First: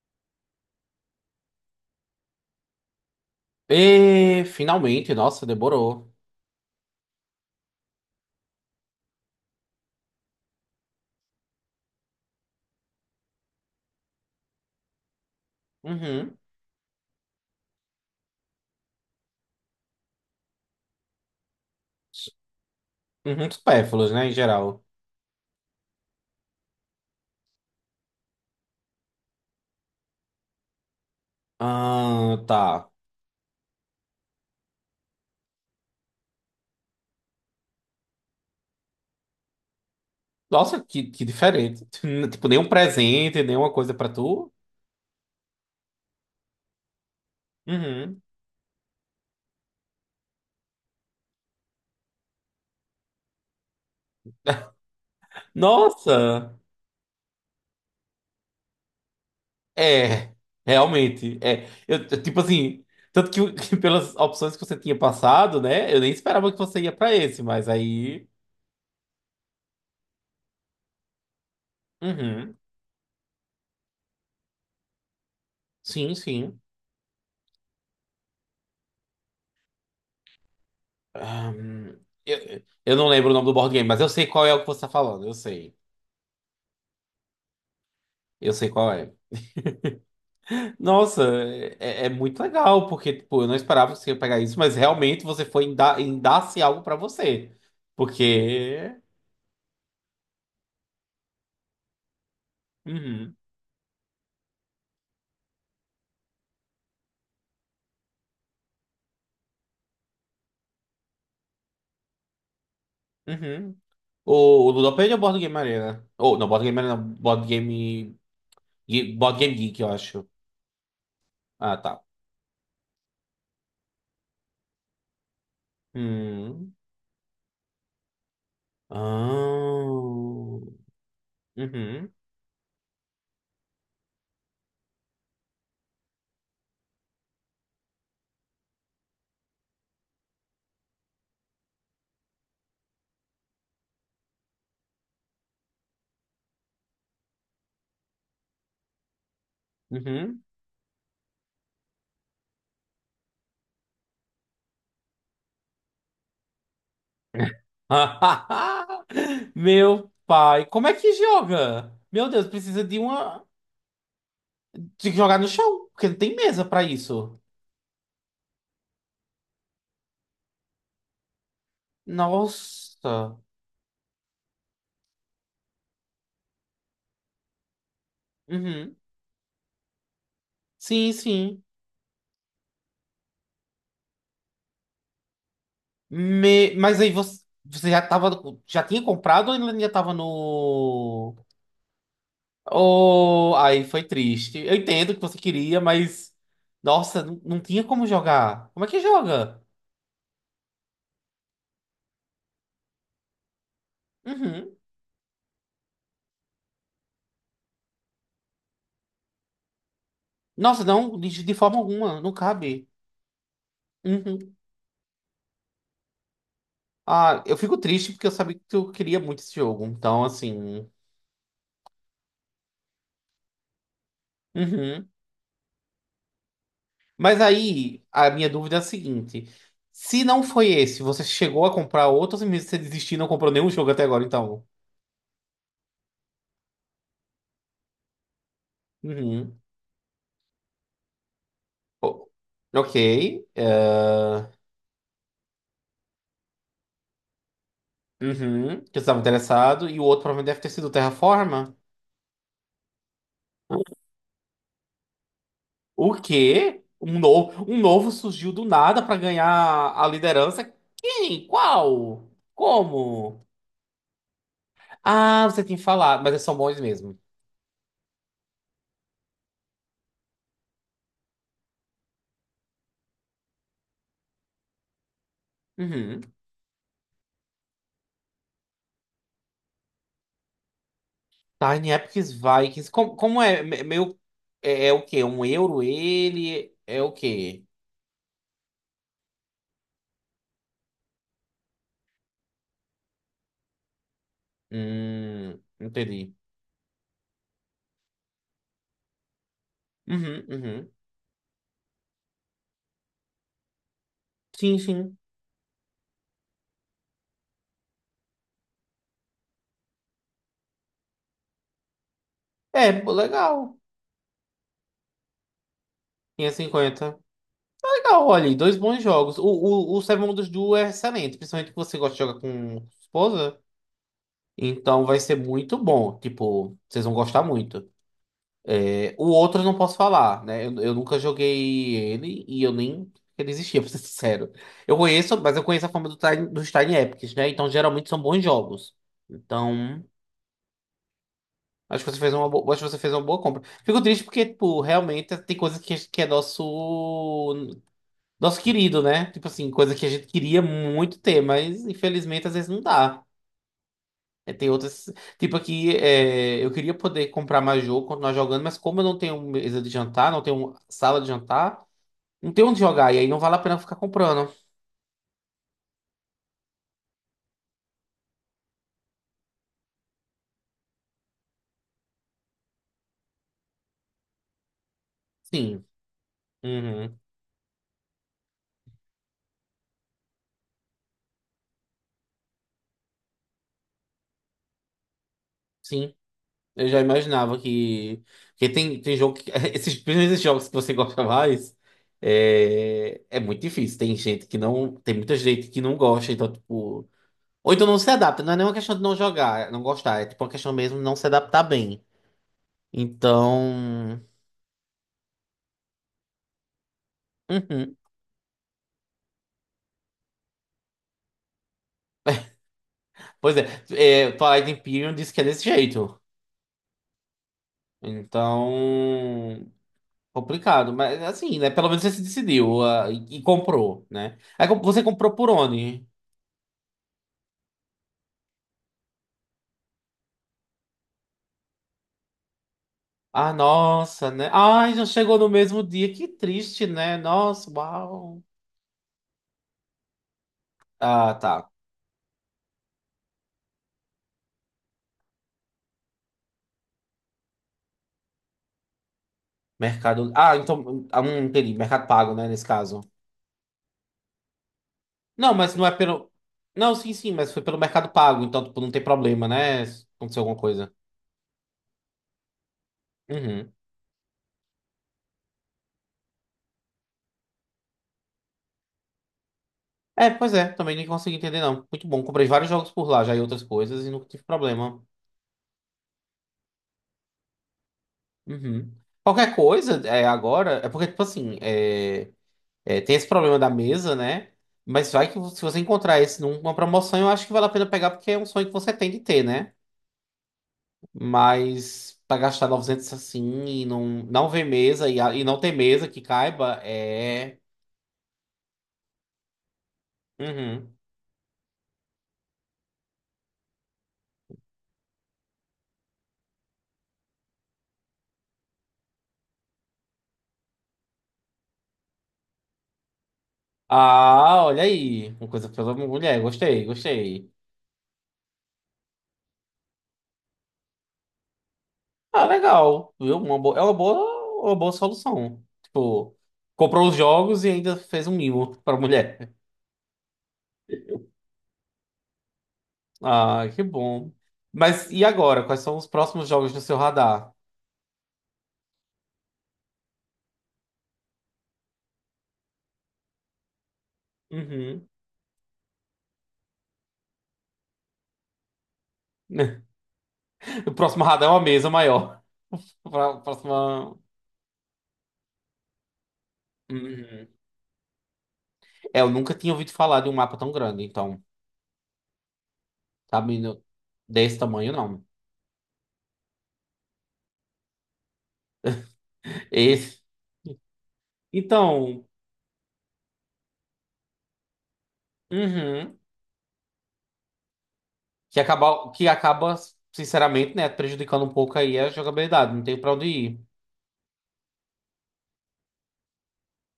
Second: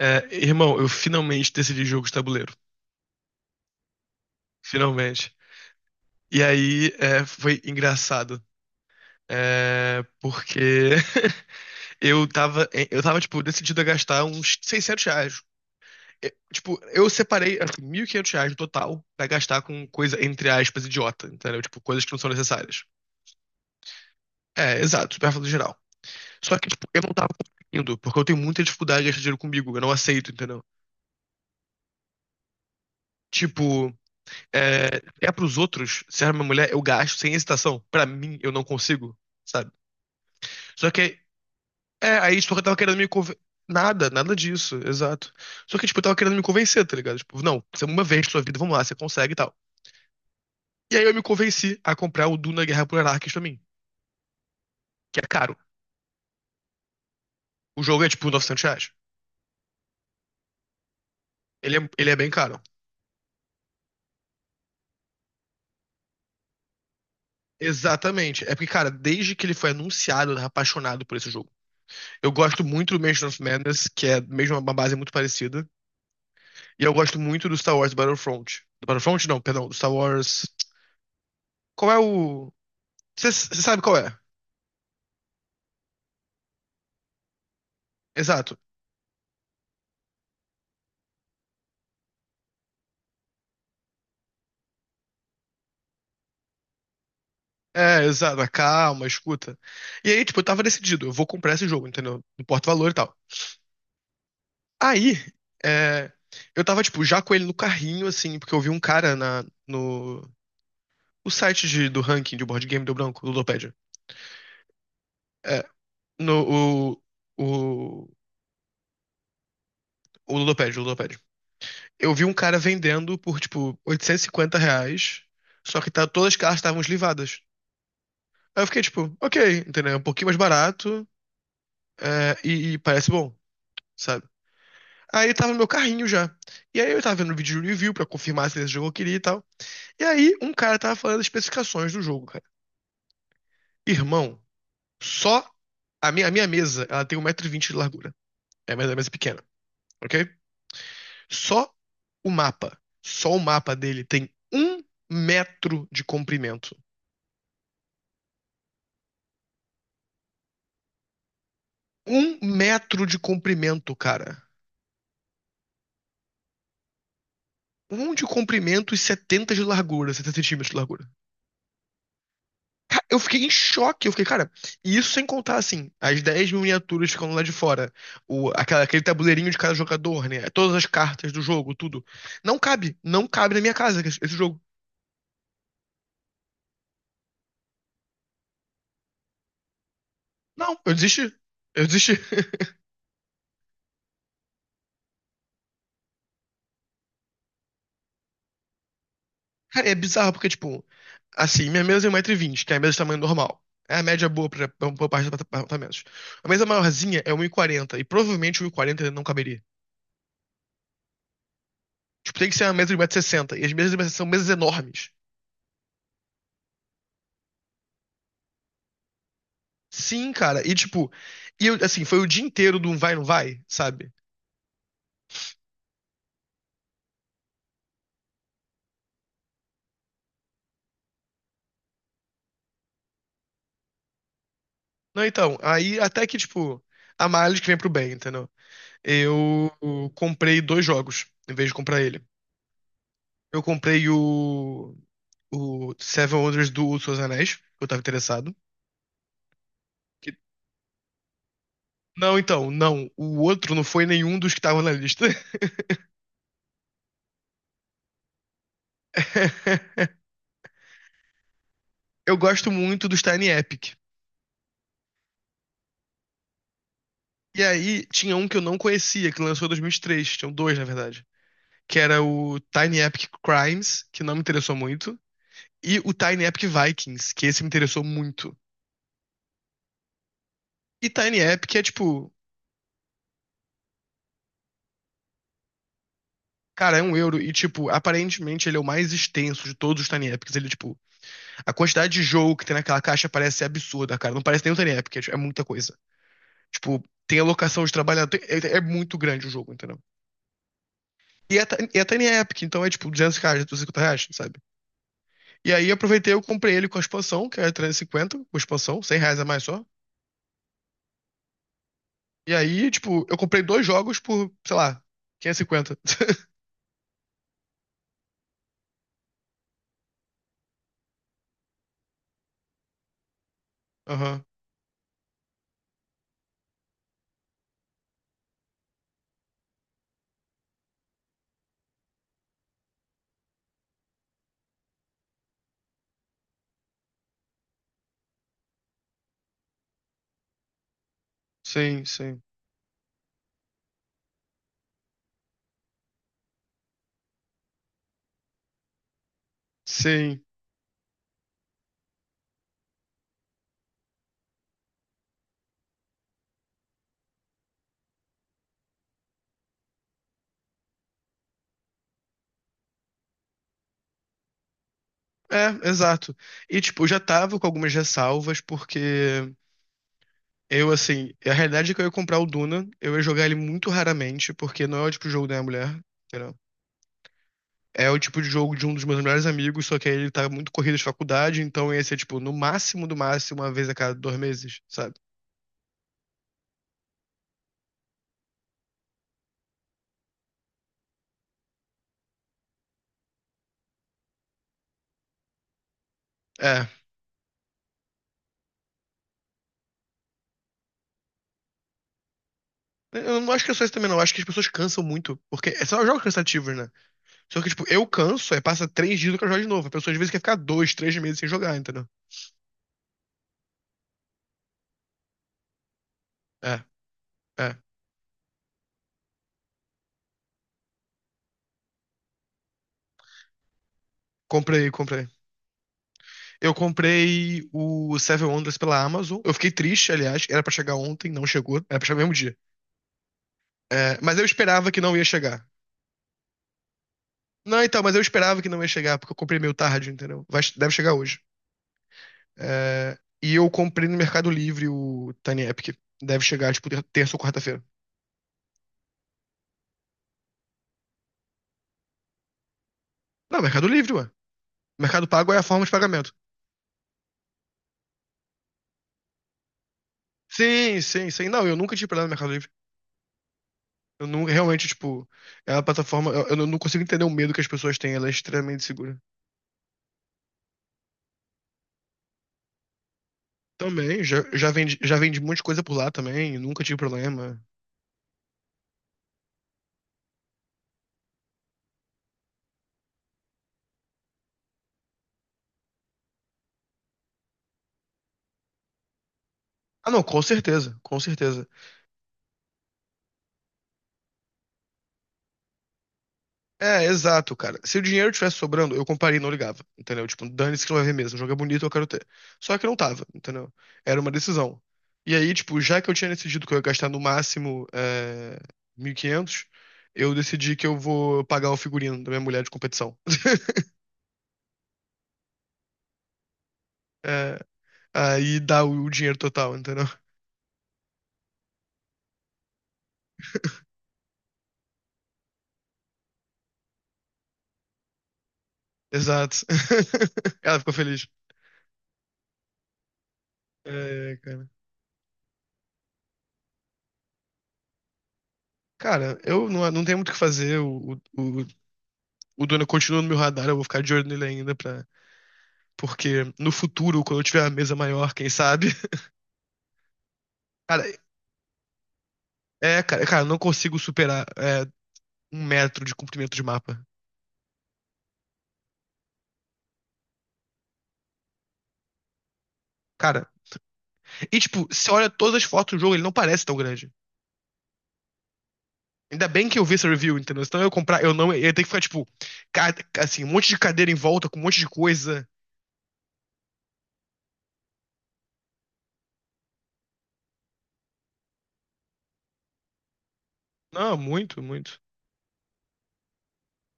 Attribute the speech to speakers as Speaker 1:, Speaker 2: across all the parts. Speaker 1: É, irmão, eu finalmente decidi jogo de tabuleiro.
Speaker 2: E finalmente,
Speaker 1: Finalmente.
Speaker 2: nossa, demorou.
Speaker 1: E aí foi engraçado. É, porque eu tava, tipo, decidido a gastar uns R$ 600. Eu,
Speaker 2: Uhum.
Speaker 1: tipo, eu separei, assim, R$ 1.500 no total pra gastar com coisa, entre aspas, idiota, entendeu? Tipo, coisas que não são
Speaker 2: S-
Speaker 1: necessárias.
Speaker 2: Uhum, supérfluos, né, em
Speaker 1: É,
Speaker 2: geral.
Speaker 1: exato, superfluo geral. Só que, tipo, eu não tava conseguindo, porque eu tenho muita dificuldade de gastar dinheiro comigo, eu não aceito, entendeu?
Speaker 2: Ah, tá.
Speaker 1: Tipo, é pros outros, se é uma mulher, eu gasto sem hesitação. Pra mim, eu não consigo, sabe?
Speaker 2: Nossa,
Speaker 1: Só
Speaker 2: que,
Speaker 1: que,
Speaker 2: que diferente.
Speaker 1: aí,
Speaker 2: Tipo,
Speaker 1: só que eu
Speaker 2: nenhum
Speaker 1: tava querendo me convencer.
Speaker 2: presente, nenhuma coisa
Speaker 1: Nada,
Speaker 2: pra
Speaker 1: nada
Speaker 2: tu.
Speaker 1: disso, exato. Só que, tipo, eu tava querendo me convencer, tá ligado? Tipo, não, você é uma vez
Speaker 2: Uhum.
Speaker 1: na sua vida, vamos lá, você consegue e tal. E aí eu me convenci a comprar o Duna Guerra por Arrakis pra mim, que é caro.
Speaker 2: Nossa!
Speaker 1: O jogo é, tipo, R$ 900.
Speaker 2: É, realmente. É,
Speaker 1: Ele é,
Speaker 2: eu,
Speaker 1: ele é
Speaker 2: eu,
Speaker 1: bem
Speaker 2: tipo
Speaker 1: caro.
Speaker 2: assim, tanto que, que pelas opções que você tinha passado, né, eu nem esperava que você ia pra esse, mas aí.
Speaker 1: Exatamente. É porque, cara, desde que ele foi anunciado, eu tava apaixonado por esse jogo. Eu
Speaker 2: Uhum.
Speaker 1: gosto muito do Mansion of Madness, que é mesmo uma base muito parecida.
Speaker 2: Sim, sim.
Speaker 1: E eu gosto muito do Star Wars Battlefront. Do Battlefront, não, perdão, do Star Wars. Qual é
Speaker 2: Ahn,
Speaker 1: o.
Speaker 2: eu não lembro
Speaker 1: Você
Speaker 2: o nome do board
Speaker 1: sabe
Speaker 2: game,
Speaker 1: qual
Speaker 2: mas eu
Speaker 1: é?
Speaker 2: sei qual é o que você tá falando, eu sei. Eu
Speaker 1: Exato.
Speaker 2: sei qual é. Nossa, é, é muito legal, porque tipo, eu não esperava que você ia pegar isso, mas realmente você foi em dar, em dar-se algo pra você.
Speaker 1: É, exato. A
Speaker 2: Porque.
Speaker 1: calma, a escuta. E aí, tipo, eu tava decidido, eu vou comprar esse jogo, entendeu? No porta-valor e tal.
Speaker 2: Uhum,
Speaker 1: Aí, é, eu tava, tipo, já com ele no carrinho, assim, porque eu vi um cara no. O site do ranking de board game do branco, do Ludopédia.
Speaker 2: uhum. O, o Ludopédia é o Board Game
Speaker 1: É,
Speaker 2: Arena?
Speaker 1: no.
Speaker 2: Ou, não, Board Game Arena, não, Board
Speaker 1: O,
Speaker 2: Game. Board Game Geek, eu acho.
Speaker 1: o Ludopédia, o.
Speaker 2: Ah, tá.
Speaker 1: Eu vi um cara vendendo por, tipo, R$ 850, só que tá, todas as cartas
Speaker 2: Hum.
Speaker 1: estavam eslivadas. Aí eu fiquei, tipo,
Speaker 2: Ah.
Speaker 1: ok, entendeu? É, um pouquinho mais barato,
Speaker 2: Uhum,
Speaker 1: e parece bom, sabe? Aí tava no meu carrinho já. E aí eu tava vendo um vídeo de review pra confirmar se esse jogo eu queria e tal. E aí um cara tava falando das especificações do jogo, cara. Irmão, só a minha mesa, ela tem 1,20 m de largura. É a mesa pequena, ok?
Speaker 2: uhum.
Speaker 1: Só só o mapa dele tem 1 metro de comprimento.
Speaker 2: Meu pai, como é que joga? Meu
Speaker 1: Um
Speaker 2: Deus, precisa de
Speaker 1: metro de
Speaker 2: uma.
Speaker 1: comprimento, cara.
Speaker 2: Tem que jogar no chão, porque não tem mesa pra isso.
Speaker 1: Um de comprimento e setenta centímetros de largura. Eu
Speaker 2: Nossa.
Speaker 1: fiquei em choque. Eu fiquei, cara, e isso sem contar, assim, as 10 miniaturas ficando lá de fora. O, aquela,
Speaker 2: Uhum.
Speaker 1: aquele tabuleirinho de cada jogador, né? Todas as
Speaker 2: Sim,
Speaker 1: cartas do
Speaker 2: sim.
Speaker 1: jogo, tudo. Não cabe. Não cabe na minha casa esse jogo.
Speaker 2: Mas aí você já tava, já tinha comprado ou ainda tava
Speaker 1: Não, eu desisti.
Speaker 2: no...
Speaker 1: Eu desisti.
Speaker 2: Oh, aí foi triste. Eu entendo que você queria, mas... Nossa, não, não tinha como jogar. Como é que joga?
Speaker 1: Cara, é bizarro porque, tipo, assim, minha mesa é 1,20 m, que é a mesa de tamanho normal. É a média boa pra,
Speaker 2: Uhum.
Speaker 1: pra, pra parte dos apartamentos. A mesa maiorzinha é 1,40 m e provavelmente 1,40 m não caberia.
Speaker 2: Nossa, não, de forma alguma, não
Speaker 1: Tipo, tem que ser uma
Speaker 2: cabe.
Speaker 1: mesa de 1,60 m, e sessenta, e as mesas de 1,60 m são mesas
Speaker 2: Uhum.
Speaker 1: enormes.
Speaker 2: Ah, eu fico triste porque eu sabia que tu queria muito esse jogo. Então,
Speaker 1: Sim, cara, e
Speaker 2: assim...
Speaker 1: tipo, e eu, assim, foi o dia inteiro do um vai, não vai, sabe?
Speaker 2: Uhum. Mas aí, a minha dúvida é a seguinte: se não foi esse, você chegou a comprar outros e mesmo você desistiu e não comprou nenhum jogo até agora, então?
Speaker 1: Não, então, aí até que, tipo, a males que vem pro bem, entendeu? Eu
Speaker 2: Uhum.
Speaker 1: comprei dois jogos, em vez de comprar ele.
Speaker 2: O- Ok.
Speaker 1: Eu comprei
Speaker 2: eh,
Speaker 1: o Seven Wonders do Senhor dos Anéis, que eu tava interessado.
Speaker 2: Uhum. Que você estava interessado. E o outro
Speaker 1: Que-
Speaker 2: provavelmente deve ter sido o Terraforma.
Speaker 1: Não, então, não. O outro não foi nenhum dos que estavam na lista.
Speaker 2: O quê? Um novo surgiu do nada para ganhar a liderança. Quem? Qual?
Speaker 1: Eu gosto muito dos
Speaker 2: Como?
Speaker 1: Tiny Epic.
Speaker 2: Ah, você tem falado, mas eles são bons mesmo.
Speaker 1: E aí tinha um que eu não conhecia, que lançou em 2003. Tinham dois, na verdade. Que era o Tiny Epic Crimes, que não me interessou muito. E o
Speaker 2: Uhum.
Speaker 1: Tiny Epic Vikings, que esse me interessou muito. E Tiny Epic é
Speaker 2: Tiny Epics
Speaker 1: tipo.
Speaker 2: Vikings. Como, como é? Meio. É, é o quê? Um euro ele?
Speaker 1: Cara,
Speaker 2: É
Speaker 1: é
Speaker 2: o
Speaker 1: um euro. E,
Speaker 2: quê?
Speaker 1: tipo, aparentemente ele é o mais extenso de todos os Tiny Epics. Ele, tipo, a quantidade de jogo que tem naquela caixa parece ser absurda, cara. Não parece nem um Tiny Epic, é, tipo, é muita coisa.
Speaker 2: Entendi.
Speaker 1: Tipo, tem alocação de trabalhador. É muito grande o jogo, entendeu?
Speaker 2: Uhum, uhum.
Speaker 1: E é Tiny Epic, então é tipo R$ 200, R$ 250, sabe?
Speaker 2: Sim, sim.
Speaker 1: E aí eu aproveitei, eu comprei ele com a expansão, que era 350 com a expansão, R$ 100 a mais só. E aí,
Speaker 2: É, pô,
Speaker 1: tipo, eu comprei
Speaker 2: legal.
Speaker 1: dois jogos por, sei lá, 550.
Speaker 2: 550. Legal, olha aí, dois bons jogos. O Seven Wonders Duel é excelente, principalmente que você gosta de jogar com esposa.
Speaker 1: Aham.
Speaker 2: Então vai ser muito bom. Tipo, vocês vão gostar muito. É, o outro eu não posso falar, né? Eu nunca joguei ele e eu nem ele existia, pra ser sincero. Eu conheço, mas eu conheço a fama do dos Tiny Epics, né? Então geralmente são bons jogos. Então, acho
Speaker 1: Sim,
Speaker 2: que você fez
Speaker 1: sim.
Speaker 2: uma boa, acho que você fez uma boa compra. Fico triste porque, tipo, realmente tem coisa que é nosso nosso querido, né? Tipo assim, coisa que a gente
Speaker 1: Sim.
Speaker 2: queria muito ter, mas infelizmente às vezes não dá. É, tem outras. Tipo aqui, é, eu queria poder comprar mais jogo, continuar jogando, mas como eu não tenho mesa de jantar, não tenho sala de jantar. Não tem onde jogar, e aí não vale a pena ficar comprando.
Speaker 1: É, exato. E, tipo, eu já tava com algumas ressalvas, porque eu, assim, a realidade é que eu ia comprar o Duna, eu ia jogar ele muito raramente, porque não é o tipo de jogo da minha
Speaker 2: Sim.
Speaker 1: mulher.
Speaker 2: Uhum.
Speaker 1: É o tipo de jogo de um dos meus melhores amigos, só que aí ele tá muito corrido de faculdade, então ia ser, tipo, no máximo do máximo, uma vez a cada 2 meses, sabe?
Speaker 2: Sim. Eu já imaginava que. Porque tem, tem jogo que. Esses, principalmente esses jogos que você gosta mais. É, é muito difícil. Tem gente que não. Tem muita gente que não gosta, então,
Speaker 1: É.
Speaker 2: tipo. Ou então não se adapta. Não é nenhuma questão de não jogar, é não gostar. É tipo uma questão mesmo de não se adaptar bem.
Speaker 1: Eu não acho que é só isso também, não.
Speaker 2: Então.
Speaker 1: Eu acho que as pessoas cansam muito. Porque são jogos cansativos, né? Só que, tipo,
Speaker 2: Uhum.
Speaker 1: eu canso, aí passa 3 dias eu quero jogar de novo. A pessoa às vezes quer ficar 2, 3 meses sem jogar, entendeu?
Speaker 2: Pois é. É Twilight Imperium, disse que é desse jeito.
Speaker 1: É, é.
Speaker 2: Então. Complicado, mas assim, né? Pelo menos você se decidiu, ah, e comprou, né? Aí
Speaker 1: Comprei,
Speaker 2: você
Speaker 1: comprei.
Speaker 2: comprou por onde?
Speaker 1: Eu comprei o Seven Wonders pela Amazon. Eu fiquei triste, aliás. Era pra chegar ontem, não chegou. Era pra chegar no mesmo dia.
Speaker 2: Ah,
Speaker 1: É,
Speaker 2: nossa,
Speaker 1: mas eu
Speaker 2: né?
Speaker 1: esperava
Speaker 2: Ai,
Speaker 1: que
Speaker 2: já
Speaker 1: não ia
Speaker 2: chegou no
Speaker 1: chegar.
Speaker 2: mesmo dia. Que triste, né? Nossa,
Speaker 1: Não, então, mas eu
Speaker 2: uau.
Speaker 1: esperava que não ia chegar, porque eu comprei meio tarde, entendeu? Deve chegar
Speaker 2: Ah,
Speaker 1: hoje.
Speaker 2: tá.
Speaker 1: É, e eu comprei no Mercado Livre o Tiny Epic. Deve chegar, tipo, terça ou quarta-feira.
Speaker 2: Mercado. Ah, então. Ah, entendi. Mercado Pago, né? Nesse caso.
Speaker 1: Não, Mercado Livre, ué. Mercado Pago
Speaker 2: Não,
Speaker 1: é a
Speaker 2: mas
Speaker 1: forma
Speaker 2: não
Speaker 1: de
Speaker 2: é pelo.
Speaker 1: pagamento.
Speaker 2: Não, sim, sim, mas foi pelo Mercado Pago, então, tipo, não tem problema, né? Se aconteceu alguma coisa.
Speaker 1: Sim, sim, sim. Não, eu nunca tive parado no Mercado Livre.
Speaker 2: Uhum.
Speaker 1: Eu nunca, realmente, tipo, é uma plataforma. Eu não consigo entender o medo que as pessoas têm, ela é extremamente segura.
Speaker 2: É, pois é, também nem consegui entender, não. Muito bom. Comprei vários jogos por lá já e outras coisas e
Speaker 1: Também,
Speaker 2: nunca
Speaker 1: já,
Speaker 2: tive
Speaker 1: já vendi,
Speaker 2: problema.
Speaker 1: já vendi um monte de coisa por lá também, nunca tive problema.
Speaker 2: Uhum. Qualquer coisa é, agora, é porque, tipo assim, é, é, tem esse problema da mesa, né? Mas vai que se você encontrar esse numa promoção, eu acho que vale a pena pegar, porque é um sonho que você tem de ter, né?
Speaker 1: Ah, não, com certeza, com certeza.
Speaker 2: Mas pra gastar 900 assim e não, não ver mesa e, e não ter mesa que caiba,
Speaker 1: É, exato,
Speaker 2: é.
Speaker 1: cara. Se o dinheiro tivesse sobrando, eu compraria e não ligava, entendeu? Tipo, dane-se que
Speaker 2: Uhum.
Speaker 1: não vai ver mesmo. O jogo é bonito, eu quero ter. Só que não tava, entendeu? Era uma decisão. E aí, tipo, já que eu tinha decidido que eu ia gastar no máximo 1.500, eu decidi que eu vou pagar o figurino da minha mulher de competição.
Speaker 2: Ah, olha aí. Uma coisa pela mulher, gostei, gostei.
Speaker 1: É, aí dá o dinheiro total, entendeu?
Speaker 2: Ah, legal, viu? Uma boa, é uma boa solução. Tipo, comprou os jogos e ainda fez um mimo pra mulher.
Speaker 1: Exato. Ela ficou feliz.
Speaker 2: Ah, que bom.
Speaker 1: É, cara.
Speaker 2: Mas e agora? Quais são os próximos jogos no seu radar?
Speaker 1: Cara, eu não tenho muito o que fazer. O Duna continua no meu radar, eu vou ficar de olho nele ainda pra.
Speaker 2: Uhum.
Speaker 1: Porque no futuro, quando eu tiver a mesa maior, quem sabe?
Speaker 2: O
Speaker 1: Cara,
Speaker 2: próximo radar é uma mesa maior.
Speaker 1: cara, cara, eu não consigo
Speaker 2: Próxima.
Speaker 1: superar 1 metro de comprimento de mapa.
Speaker 2: Uhum. É, eu nunca tinha ouvido falar de um mapa tão grande, então,
Speaker 1: Cara,
Speaker 2: sabe, desse
Speaker 1: e tipo,
Speaker 2: tamanho
Speaker 1: se
Speaker 2: não.
Speaker 1: olha todas as fotos do jogo, ele não parece tão grande. Ainda bem que eu vi essa
Speaker 2: Esse.
Speaker 1: review, entendeu? Senão eu ia comprar, eu não, eu ia ter que ficar,
Speaker 2: Então,
Speaker 1: tipo, assim, um monte de cadeira em volta, com um monte de coisa.
Speaker 2: uhum. Que acaba, sinceramente, né, prejudicando um pouco aí a jogabilidade. Não tem pra onde ir.
Speaker 1: Não, muito, muito.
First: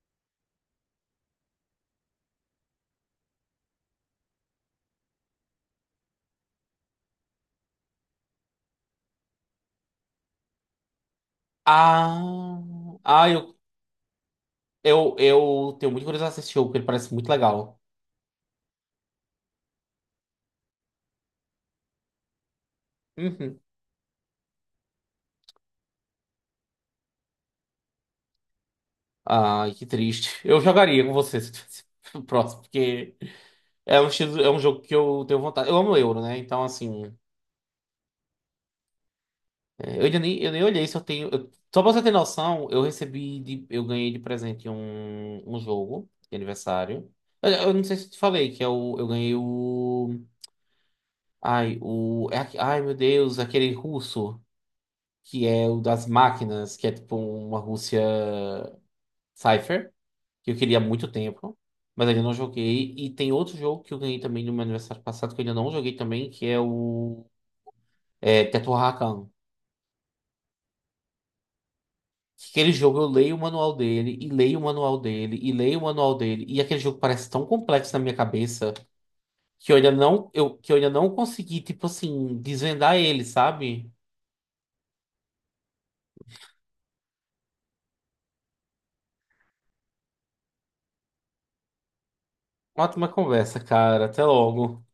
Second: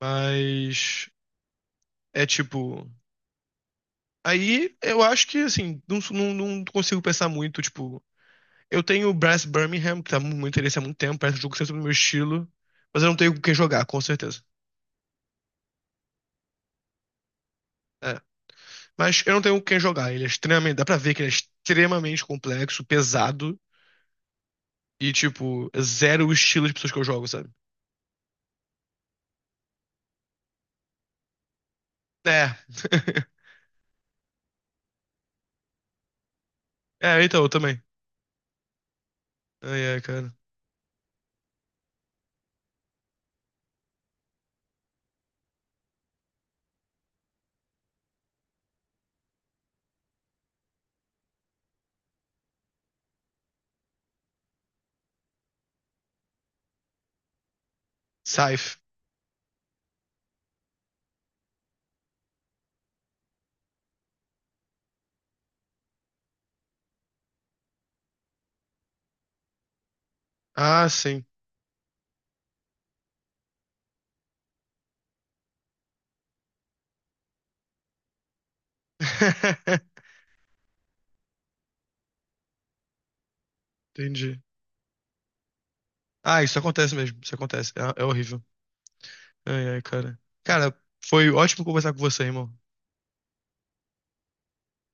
Speaker 1: Mas é tipo. Aí eu acho que, assim, não consigo pensar muito, tipo. Eu tenho o Brass Birmingham, que tá muito interesse há muito tempo, parece um jogo sempre do meu estilo,
Speaker 2: Ah,
Speaker 1: mas eu não tenho com quem
Speaker 2: eu,
Speaker 1: jogar, com certeza.
Speaker 2: eu tenho muito curiosidade de assistir o jogo, porque ele parece muito legal.
Speaker 1: É. Mas eu não tenho com quem jogar, ele é extremamente, dá pra ver que ele é extremamente complexo, pesado
Speaker 2: Uhum.
Speaker 1: e, tipo, é zero o estilo de pessoas que eu jogo, sabe?
Speaker 2: Ai, que triste. Eu jogaria com você se tivesse
Speaker 1: É.
Speaker 2: próximo, porque é um, é um jogo que eu tenho vontade. Eu amo Euro, né? Então, assim,
Speaker 1: É, então, eu também. Ai,
Speaker 2: é,
Speaker 1: ai,
Speaker 2: eu ainda
Speaker 1: cara.
Speaker 2: nem, eu nem olhei se eu tenho. Só pra você ter noção, eu recebi, eu ganhei de presente um, um jogo de aniversário. Eu não sei se eu te falei, que é o, eu ganhei o. Ai, o. É ai, meu Deus, aquele russo, que é o das máquinas, que é tipo uma Rússia.
Speaker 1: Scythe.
Speaker 2: Cypher. Que eu queria há muito tempo, mas ainda não joguei. E tem outro jogo que eu ganhei também no meu aniversário passado, que eu ainda não joguei também, que é o Teto Rakan.
Speaker 1: Ah, sim.
Speaker 2: Que aquele jogo eu leio o manual dele, e leio o manual dele, e leio o manual dele, e aquele jogo parece tão complexo na minha cabeça que eu ainda não, eu, que eu ainda não consegui, tipo assim, desvendar ele, sabe?
Speaker 1: Entendi. Ah, isso acontece mesmo, isso acontece. É, é horrível. Ai, ai, cara. Cara, foi ótimo conversar com você, irmão.
Speaker 2: Ótima conversa, cara. Até logo.